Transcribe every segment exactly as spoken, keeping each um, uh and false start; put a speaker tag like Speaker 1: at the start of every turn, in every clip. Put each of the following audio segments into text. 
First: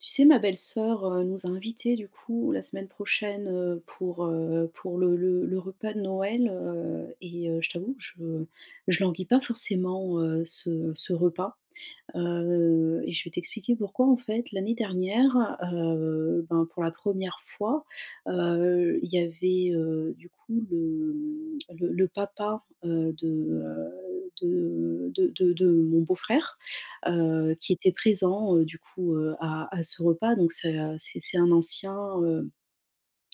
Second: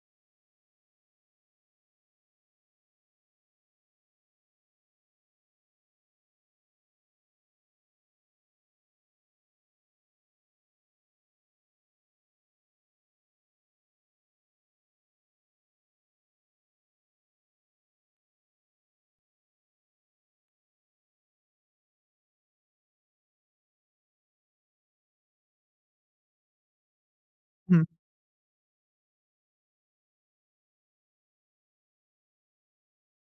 Speaker 1: Tu sais ma belle-soeur, heu, nous a invités du coup la semaine prochaine, heu, pour, heu, pour le le le repas de Noël, heu et heu, je t'avoue, que je je languis pas forcément, heu, ce ce repas, heu et je vais t'expliquer pourquoi. En fait, l'année dernière, heu, ben pour la première fois, heu, il y avait, heu, du coup le le le papa, heu, de, heu, de de de de mon beau-frère, heu, qui
Speaker 2: Mmh.
Speaker 1: était présent, heu, du coup, heu, à à ce repas donc c'est, heu, c'est c'est un ancien, heu,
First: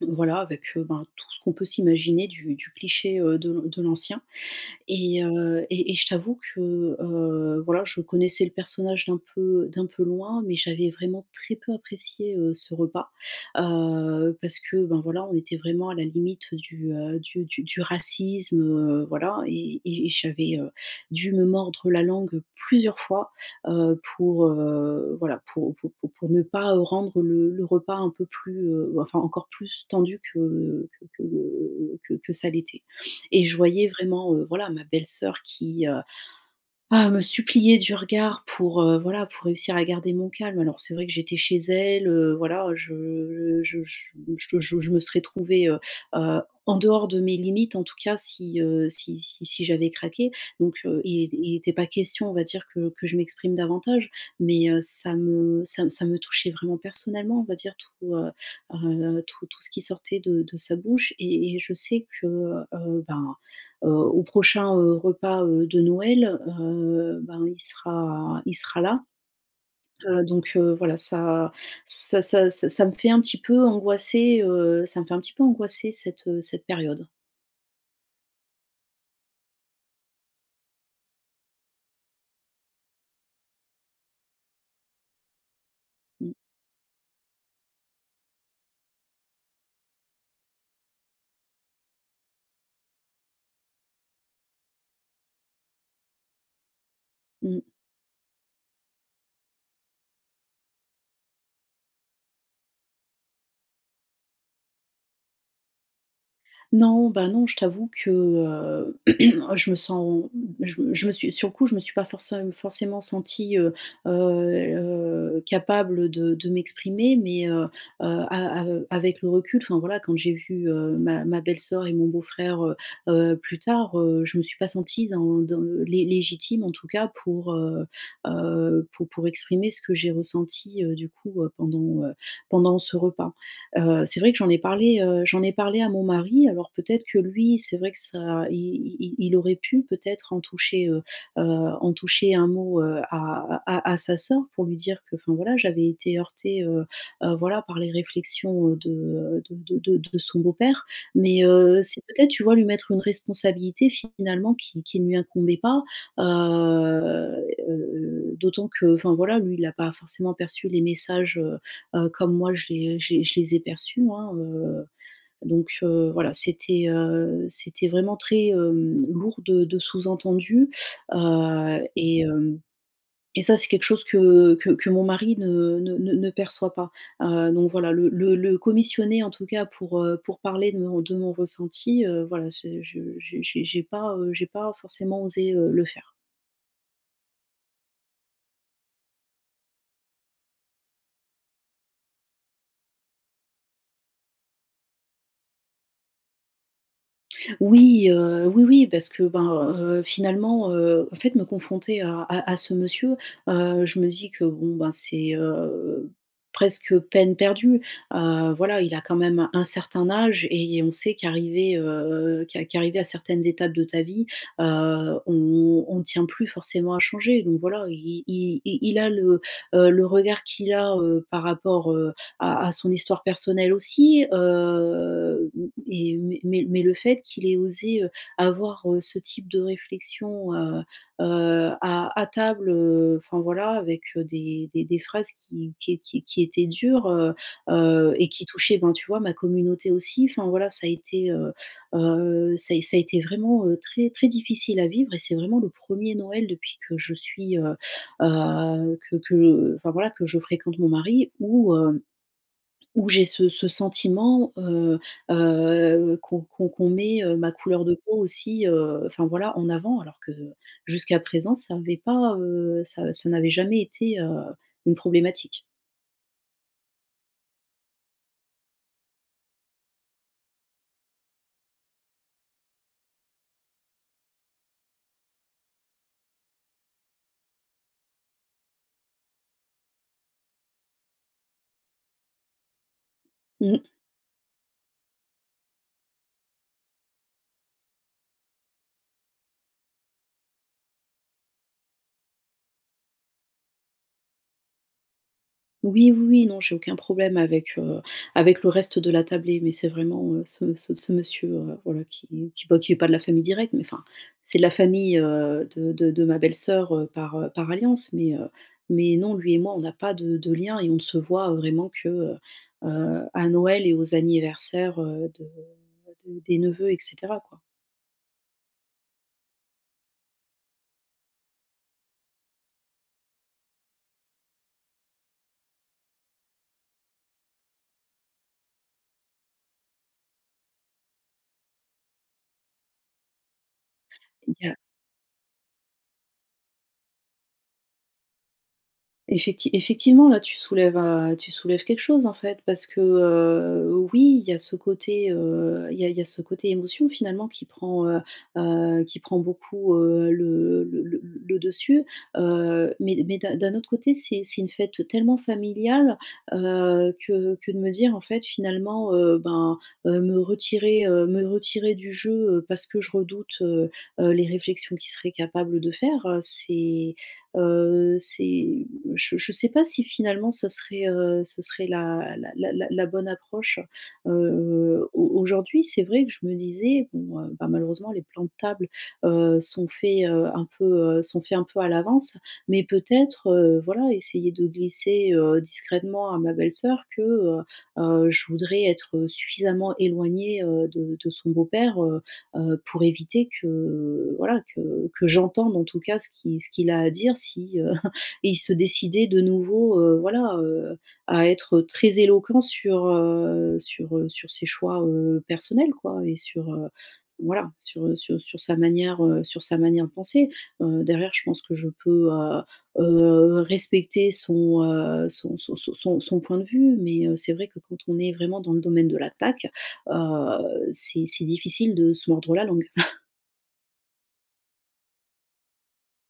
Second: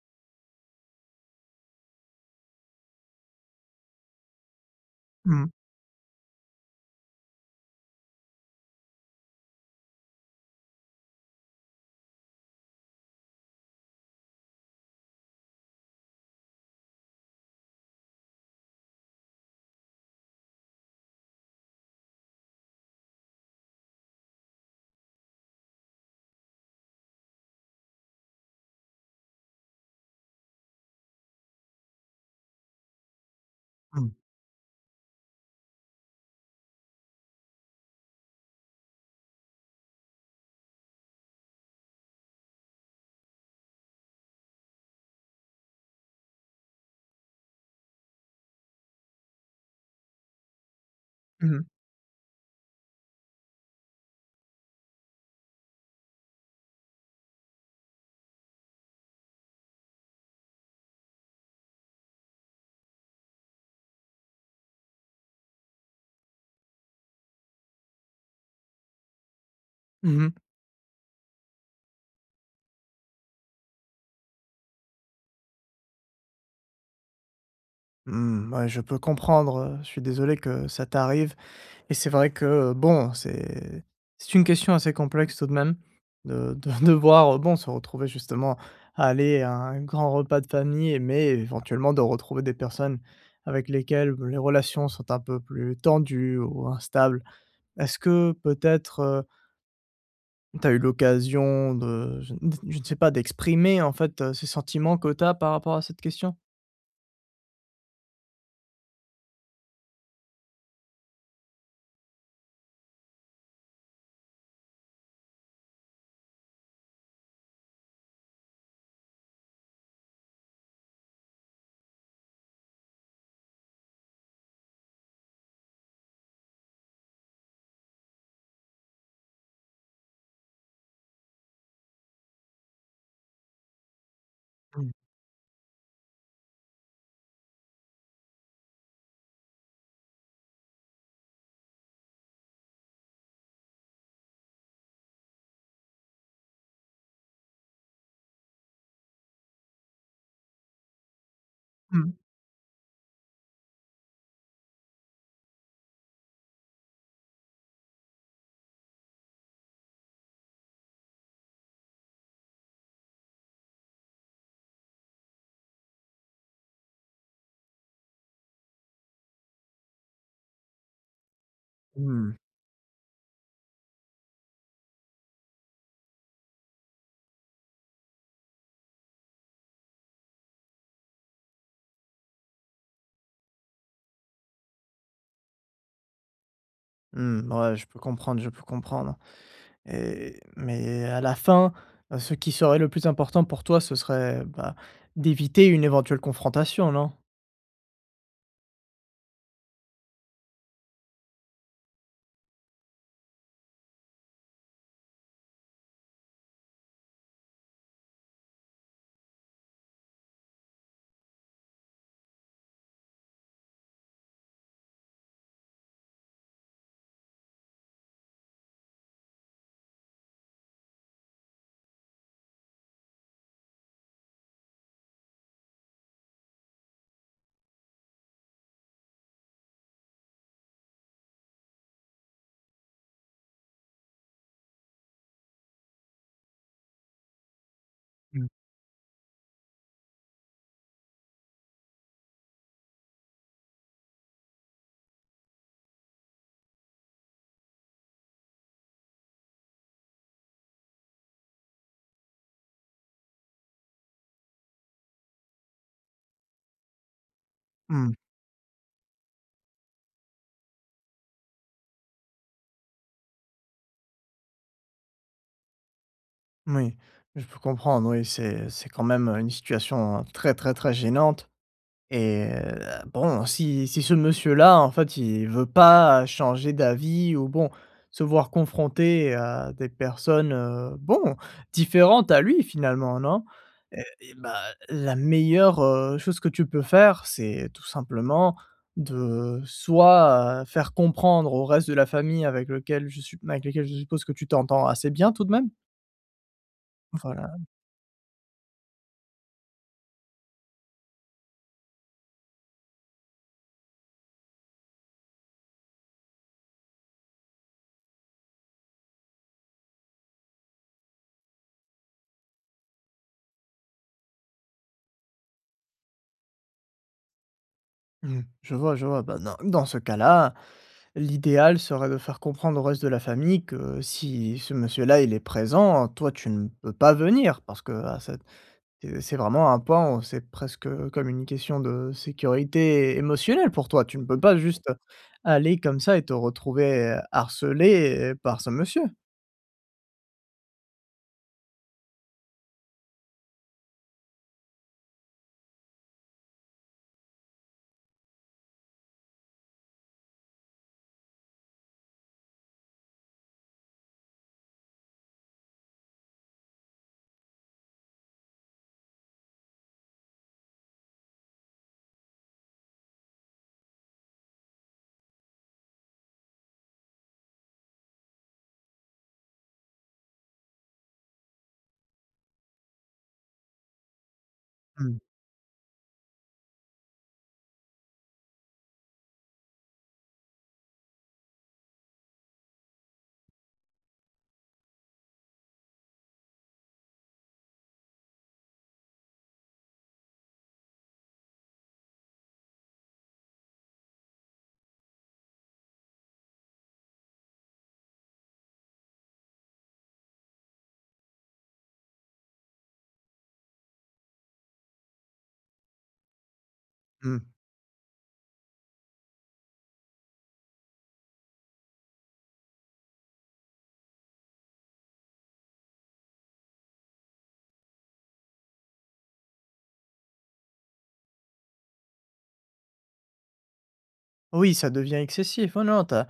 Speaker 1: voilà avec, heu, ben tout ce qu'on peut s'imaginer du du cliché, heu, de l de l'ancien et
Speaker 2: Mmh mh.
Speaker 1: heu et et je t'avoue que, heu, voilà je connaissais le personnage d'un peu d'un peu loin, mais j'avais vraiment très peu apprécié, heu, ce repas, heu, parce que ben voilà on était vraiment à la limite du du du du racisme, heu, voilà et et j'avais dû me mordre la langue plusieurs fois, heu, pour, heu voilà pour pour pour pour ne pas rendre, heu, le le repas un peu plus, heu, enfin encore plus tendu que que que que que ça l'était et je voyais
Speaker 2: Mmh.
Speaker 1: vraiment, heu, voilà, ma belle-soeur qui, heu, ah me suppliait du regard pour, heu, voilà pour réussir à garder mon calme, alors c'est vrai que j'étais chez elle, heu, voilà je je je je je je me serais trouvée, heu heu, en dehors de mes limites en tout cas si, heu, si si si j'avais craqué. Donc heu, il était il était
Speaker 2: Mmh
Speaker 1: il
Speaker 2: mh.
Speaker 1: était pas question on va dire que que je m'exprime davantage mais heu, ça m ça me ça me touchait vraiment personnellement, on va dire tout, heu heu, tout tout ce qui sortait de de sa bouche et et je sais que, heu, ben, heu, au prochain, heu, repas, heu, de Noël, heu, ben il sera il sera là,
Speaker 2: Mmh
Speaker 1: heu,
Speaker 2: mh.
Speaker 1: donc heu, voilà ça ça ça ça ça ça me fait un petit peu angoisser, heu, ça me fait un petit peu angoisser cette, heu, cette période.
Speaker 2: Mmh, ouais, je peux comprendre, heu, je suis désolé que ça t'arrive et c'est vrai que bon c'est c'est une question assez complexe tout de même
Speaker 1: Mmh.
Speaker 2: de de devoir bon se retrouver justement à aller à un grand repas de famille, mais éventuellement de retrouver des personnes avec lesquelles les relations sont un peu plus tendues ou instables.
Speaker 1: Mmh.
Speaker 2: Est-ce que peut-être, heu tu as eu l'occasion de, je ne d je ne sais pas d'exprimer en fait, ce sentiment que tu as par rapport à cette question?
Speaker 1: Non, bah non je t'avoue que, heu je me sens je me je me suis sur le coup je me suis pas forçé forcément sentie, heu heu heu, capable de de m'exprimer, mais heu heu, a av avec le recul enfin voilà quand j'ai vu, heu, ma ma belle-soeur et mon beau-frère, heu heu, plus tard, heu, je me suis pas sentie dans dans le lé légitime en tout cas pour, heu heu, pour pour exprimer ce que j'ai ressenti, heu, du coup, heu, pendant, heu, pendant ce repas. Heu, c'est vrai que j'en ai
Speaker 2: Mmh.
Speaker 1: parlé, heu, j'en ai parlé à mon mari alors, peut-être, que lui c'est vrai que ça i i i il aurait pu peut-être en toucher, heu heu, en toucher un mot, heu, à à à sa sœur pour lui dire que, enfin voilà j'avais été heurtée, heu heu, voilà par les réflexions de de de de son beau-père. Mais heu, c'est
Speaker 2: Mmh.
Speaker 1: peut-être, tu vois, lui mettre une responsabilité finalement qui qui ne lui incombait pas, heu heu heu, d'autant que, enfin voilà lui il a pas forcément perçu les messages, heu heu, comme moi je les je les je les ai perçus moi, heu, donc heu, voilà c'était, heu, c'était vraiment très, hem, lourd de de sous-entendu, heu et
Speaker 2: Mmh.
Speaker 1: hem, et ça c'est quelque chose que que que mon mari ne ne ne perçoit pas. Heu, donc voilà, le le le commissionner en tout cas pour, heu, pour parler de mon de mon ressenti, heu voilà, c je j'ai j'ai pas, heu, j'ai pas forcément osé, heu, le faire.
Speaker 2: Mmh, ouais, je peux comprendre, je peux comprendre et mais à la fin, ce qui serait le plus important pour toi, ce serait, bah, d'éviter une éventuelle confrontation, non?
Speaker 1: Oui, heu, oui oui parce que ben, heu, finalement, heu, en fait me confronter à à à ce monsieur, heu, je me dis que bon ben, c'est, heu, presque peine perdue, heu, voilà, il a quand même un certain âge et et on sait qu'arrivé, heu, qu qu'arrivé à certaines étapes de ta vie, heu, on on tient plus forcément à changer donc voilà. I i i il a le, heu, le regard qu'il a, heu, par rapport, heu, à à son histoire personnelle aussi, heu, m m et mais mais mais le fait qu'il ait osé, heu, avoir, heu, ce type de réflexion, heu heu, à à table, heu, enfin voilà avec, heu, des des des phrases qui qui qui étaient dures, heu heu et
Speaker 2: Mmh.
Speaker 1: qui touchaient ben, tu vois ma communauté aussi enfin voilà ça a été, heu heu, ça a é ça a été vraiment, heu, très très difficile à vivre et c'est vraiment le premier Noël depuis que je suis, heu heu, que que enfin voilà, que je fréquente mon mari où hem, où j'ai ce ce sentiment, heu heu, qu'on qu'on qu'on, heu, met ma couleur de
Speaker 2: Mmh.
Speaker 1: peau aussi, heu, enfin voilà en avant alors que jusqu'à présent ça avait pas, heu, ça ça n'avait jamais été, heu, une problématique.
Speaker 2: Moui, je peux comprendre oui, c'est c'est quand même, heu, une situation très très très gênante et bon si si ce monsieur-là en fait il veut pas changer d'avis ou bon se voir confronté à des personnes, heu, bon, différentes à lui finalement non?
Speaker 1: Mmh.
Speaker 2: Heu et bah la meilleure, heu, chose que tu peux faire c'est tout simplement de soit, heu, faire comprendre au reste de la famille avec lequel je su avec lesquels je suppose que tu t'entends assez bien tout de même?
Speaker 1: Oui, oui, oui, non, j'ai aucun problème
Speaker 2: Voilà.
Speaker 1: avec, heu, avec le reste de la tablée, mais c'est vraiment, heu, ce ce ce monsieur, heu, voilà qui qui bah, qui est pas de la famille directe, mais enfin, c'est la famille, heu, de de de ma belle-soeur par, heu, par alliance, mais heu, mais non, lui et moi on n'a pas de de lien et on ne se voit vraiment que, heu heu, à Noël et aux anniversaires, heu de bah de des neveux et cetera, quoi.
Speaker 2: Mmh mh. Je vois, je vois, bah dans dans ce cas-là, l'idéal serait de faire comprendre au reste de la famille que si ce monsieur-là, il est présent, toi, tu ne peux pas venir parce qu'à cette, heu, c'est vraiment un pan c'est presque comme une question de sécurité émotionnelle pour toi! Tu ne peux
Speaker 1: Il
Speaker 2: pas
Speaker 1: y a
Speaker 2: juste aller comme ça et te retrouver harcelée par ce monsieur!
Speaker 1: Effecti effectivement, là, tu soulèves, heu, tu soulèves quelque chose en fait, parce que, heu, oui, il y a ce côté, heu, il y a il y a ce côté émotion finalement qui prend, heu heu, qui prend beaucoup, heu, le le le le dessus, heu, mais mais d'un d'un autre côté c'est c'est une fête tellement familiale, heu, que que de me dire, en fait finalement, heu, ben, heu, me retirer, heu, me retirer du jeu, heu, parce que je redoute, heu heu, les réflexions qu'il serait capable de faire c'est, heu, c'est je je sais pas si finalement ça serait, heu, ce serait la la la la bonne approche. Heu,
Speaker 2: Mmh.
Speaker 1: au aujourd'hui c'est vrai que je me disais, bon heu, bah, malheureusement les plans de table, heu, sont faits, heu, un peu, heu, sont faits un peu à l'avance, mais peut-être, heu, voilà essayer de glisser, heu, discrètement à ma belle-soeur que, heu heu, je voudrais être suffisamment éloignée, heu, de de son beau-père, heu heu, pour éviter que, heu, voilà que que j'entende en tout cas ce qui ce qu'il a à dire s'il se décidait de nouveau, heu, voilà, heu, à être très éloquent sur, heu, sur sur ses choix, heu, personnels quoi et sur, heu,
Speaker 2: Mmh.
Speaker 1: voilà sur sur sur sa manière heu, sur sa manière de penser. Heu, derrière, je pense que je peux, heu heu, respecter son, heu, son son son son son point de vue mais, heu, c'est vrai que quand on est vraiment dans le domaine de l'attaque, heu, c'est c'est difficile de se mordre la langue.
Speaker 2: Oui, ça devient excessif. Oh non tu as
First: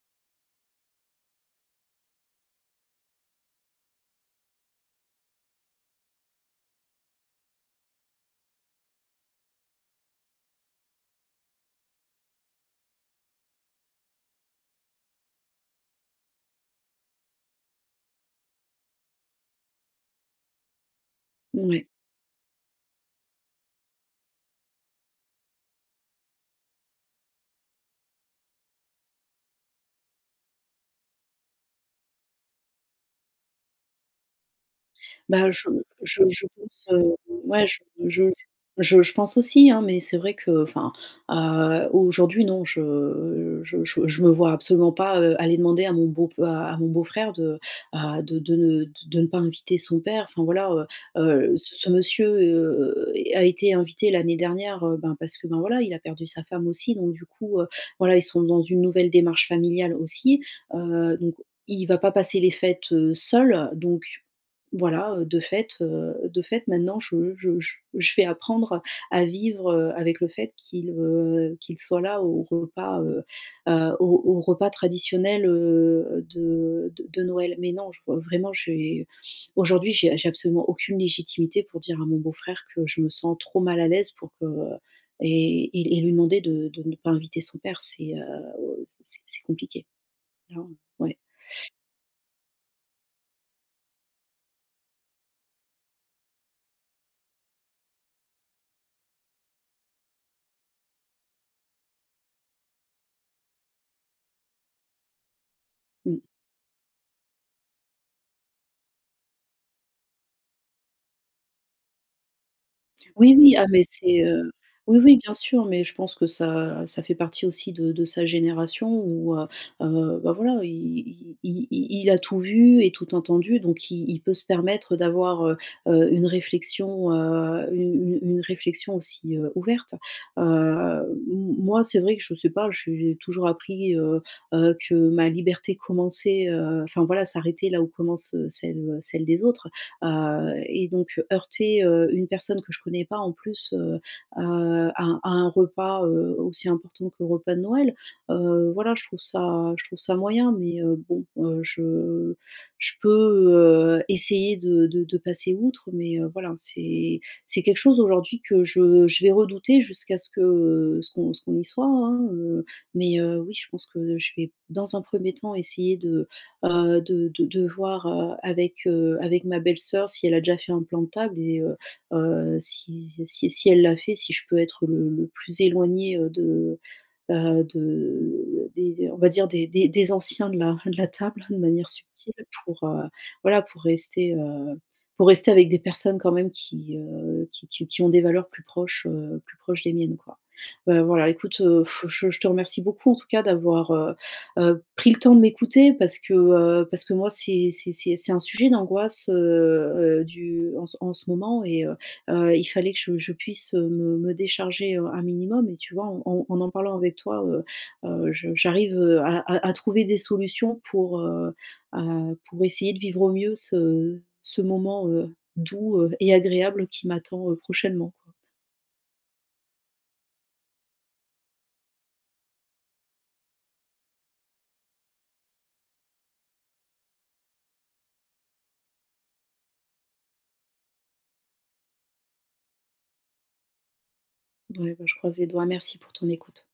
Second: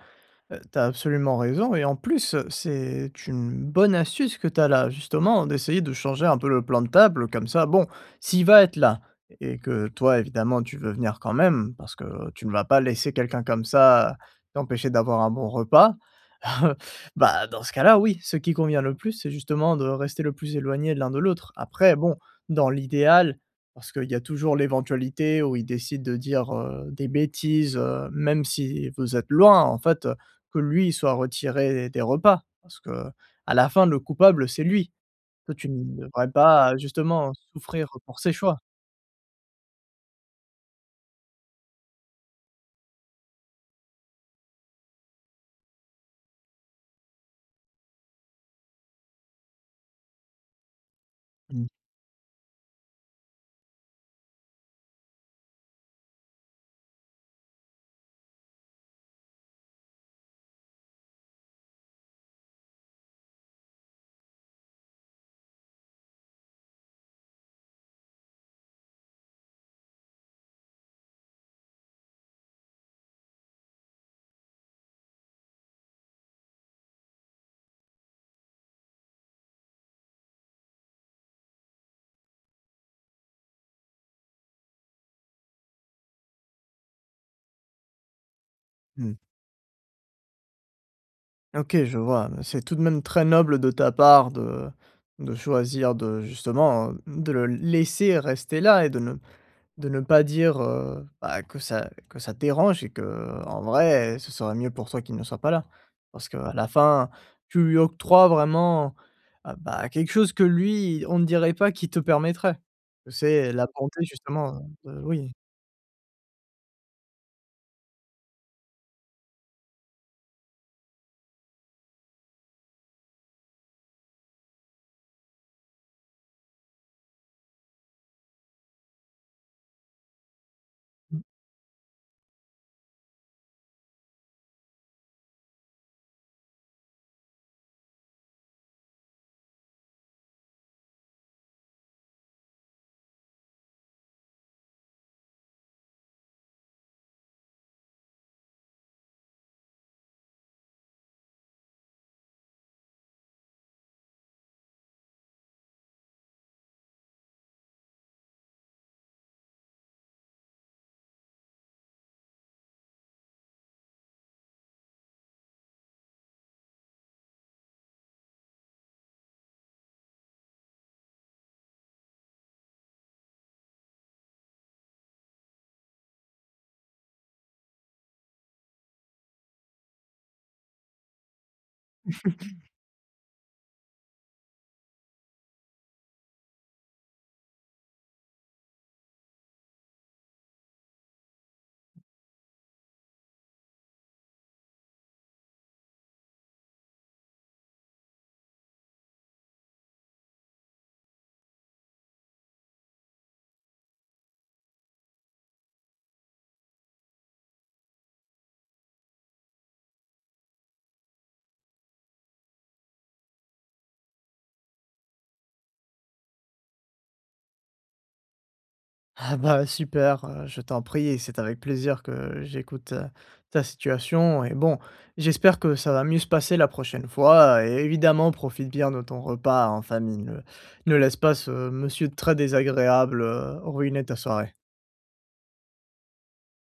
Speaker 2: tu as absolument raison et en plus, heu, c'est une bonne astuce que tu as là justement d'essayer de changer un peu le plan de table. Heu, comme ça, bon! S'il va être là et que toi, évidemment, tu veux venir quand même parce que tu ne vas pas laisser quelqu'un comme ça t'empêcher d'avoir un bon repas, bah, dans ce cas-là oui, ce qui convient le plus c'est justement de rester le plus éloigné l'un de l'autre.
Speaker 1: Ouais.
Speaker 2: Après bon, dans l'idéal parce qu'il y a toujours l'éventualité où il décide de dire, heu, des bêtises, heu, même si vous êtes loin en fait, heu, que lui il soit retiré des repas. Parce qu'à la fin, le coupable, c'est lui!
Speaker 1: Bah,
Speaker 2: Toi,
Speaker 1: je
Speaker 2: tu ne
Speaker 1: je
Speaker 2: devrais
Speaker 1: je
Speaker 2: pas,
Speaker 1: pense, heu,
Speaker 2: justement,
Speaker 1: ouais je
Speaker 2: souffrir pour
Speaker 1: je
Speaker 2: ses
Speaker 1: je
Speaker 2: choix!
Speaker 1: je je pense aussi, hein! Mais c'est vrai que, enfin, heu, aujourd'hui non, je je je je me vois absolument pas, heu, aller demander à mon beau f à à mon beau frère de, heu, de de ne de de ne pas inviter son père. Enfin voilà, heu heu,
Speaker 2: Mmh.
Speaker 1: ce ce monsieur, heu est a été invité l'année dernière, heu, ben parce que, ben, voilà, il a perdu sa femme aussi donc du coup, heu, voilà ils sont dans une nouvelle démarche familiale aussi. Heu, donc il va pas passer les fêtes, heu, seul. Donc voilà, heu, de fait, heu, de fait, maintenant je je je vais apprendre à vivre, heu, avec le fait qu'il, heu, qu'il soit là au repas, heu, heu, au au repas traditionnel, heu, de de de Noël. Mais non je re vraiment, j'ai aujourd'hui j'ai j'ai absolument aucune légitimité pour dire à mon beau-frère que je me sens trop mal à l'aise pour que et et et lui demander de de ne pas inviter son père c'est, heu, c'est
Speaker 2: Mmh.
Speaker 1: c'est c'est compliqué. Clairement. Ouais!
Speaker 2: OK je vois, c'est tout de même très noble de ta part de de choisir de justement de le laisser rester là et de ne de ne pas dire, heu, bah que ça que ça dérange et qu'en vrai ce serait mieux pour toi qu'il ne soit pas là.
Speaker 1: Mmh.
Speaker 2: Parce qu'à la fin tu lui octroies vraiment ah bah, quelque chose que lui, on ne dirait pas qu'il te permettrait!
Speaker 1: Oui,
Speaker 2: C'est
Speaker 1: oui,
Speaker 2: la
Speaker 1: ah mais
Speaker 2: bonté
Speaker 1: c'est, heu
Speaker 2: justement
Speaker 1: oui,
Speaker 2: de
Speaker 1: oui bien
Speaker 2: oui.
Speaker 1: sûr. Mais je pense que ça ça fait partie aussi de de sa génération où, heu heu, bah voilà, i i i il a tout vu et tout entendu donc i il peut se permettre d'avoir, heu heu, une réflexion, heu, une une une réflexion aussi, heu, ouverte. Heu,
Speaker 2: Mmh.
Speaker 1: m moi c'est vrai que je sais pas, j'ai toujours appris, heu heu, que ma liberté commençait, heu, enfin voilà, s'arrêtait là où commence, heu, celle, heu, celle des autres, heu et donc heurter, heu, une personne que je connais pas en plus, heu, à, heu, à un à un repas, heu, aussi important que le repas de Noël, heu, voilà je trouve ça je trouve ça moyen. Mais, heu, bon, heu, je je peux, heu, essayer de de de passer outre, mais, heu, voilà. C'est c'est quelque chose aujourd'hui que je je vais redouter jusqu'à ce que ce qu'on ce qu'on y soit, hein. Heu, mais heu, oui je pense que je vais dans un premier temps essayer de bah, heu, de de de voir, heu, avec, heu, avec ma belle-sœur si elle a déjà fait un plan de table et heu heu, si si si elle l'a fait, si je peux être, heu, le le plus éloignée, heu, de bah de des d on va dire des des anciens de la de la table de manière subtile. Pour, heu, voilà, pour rester, heu, pour rester avec des personnes quand même qui, heu, qui qui qui ont des valeurs plus proches, heu, plus proches des miennes quoi. Bah, voilà écoute, heu, f je je te remercie beaucoup en tout cas d'avoir, heu heu, pris le temps de m'écouter parce que, heu, parce que moi c'est c'est c'est un sujet d'angoisse, heu heu, du en ce moment et heu heu, il fallait que je je puisse me me décharger, heu, un minimum et tu vois, en en en parlant avec toi, heu heu, je j'arrive, heu, à à à trouver des solutions pour, heu heu, pour essayer de vivre au mieux ce ce moment, heu, doux, heu et agréable qui m'attend, heu, prochainement quoi.
Speaker 2: Ah bah, super! Heu, je t'en prie et c'est avec plaisir que j'écoute, heu, ta situation et bon, j'espère que ça va mieux se passer la prochaine fois et évidemment profite bien de ton repas en famille. Ne ne laisse pas ce monsieur très désagréable, heu, ruiner ta soirée.
Speaker 1: Ouais bah, je croise les doigts, merci pour ton écoute.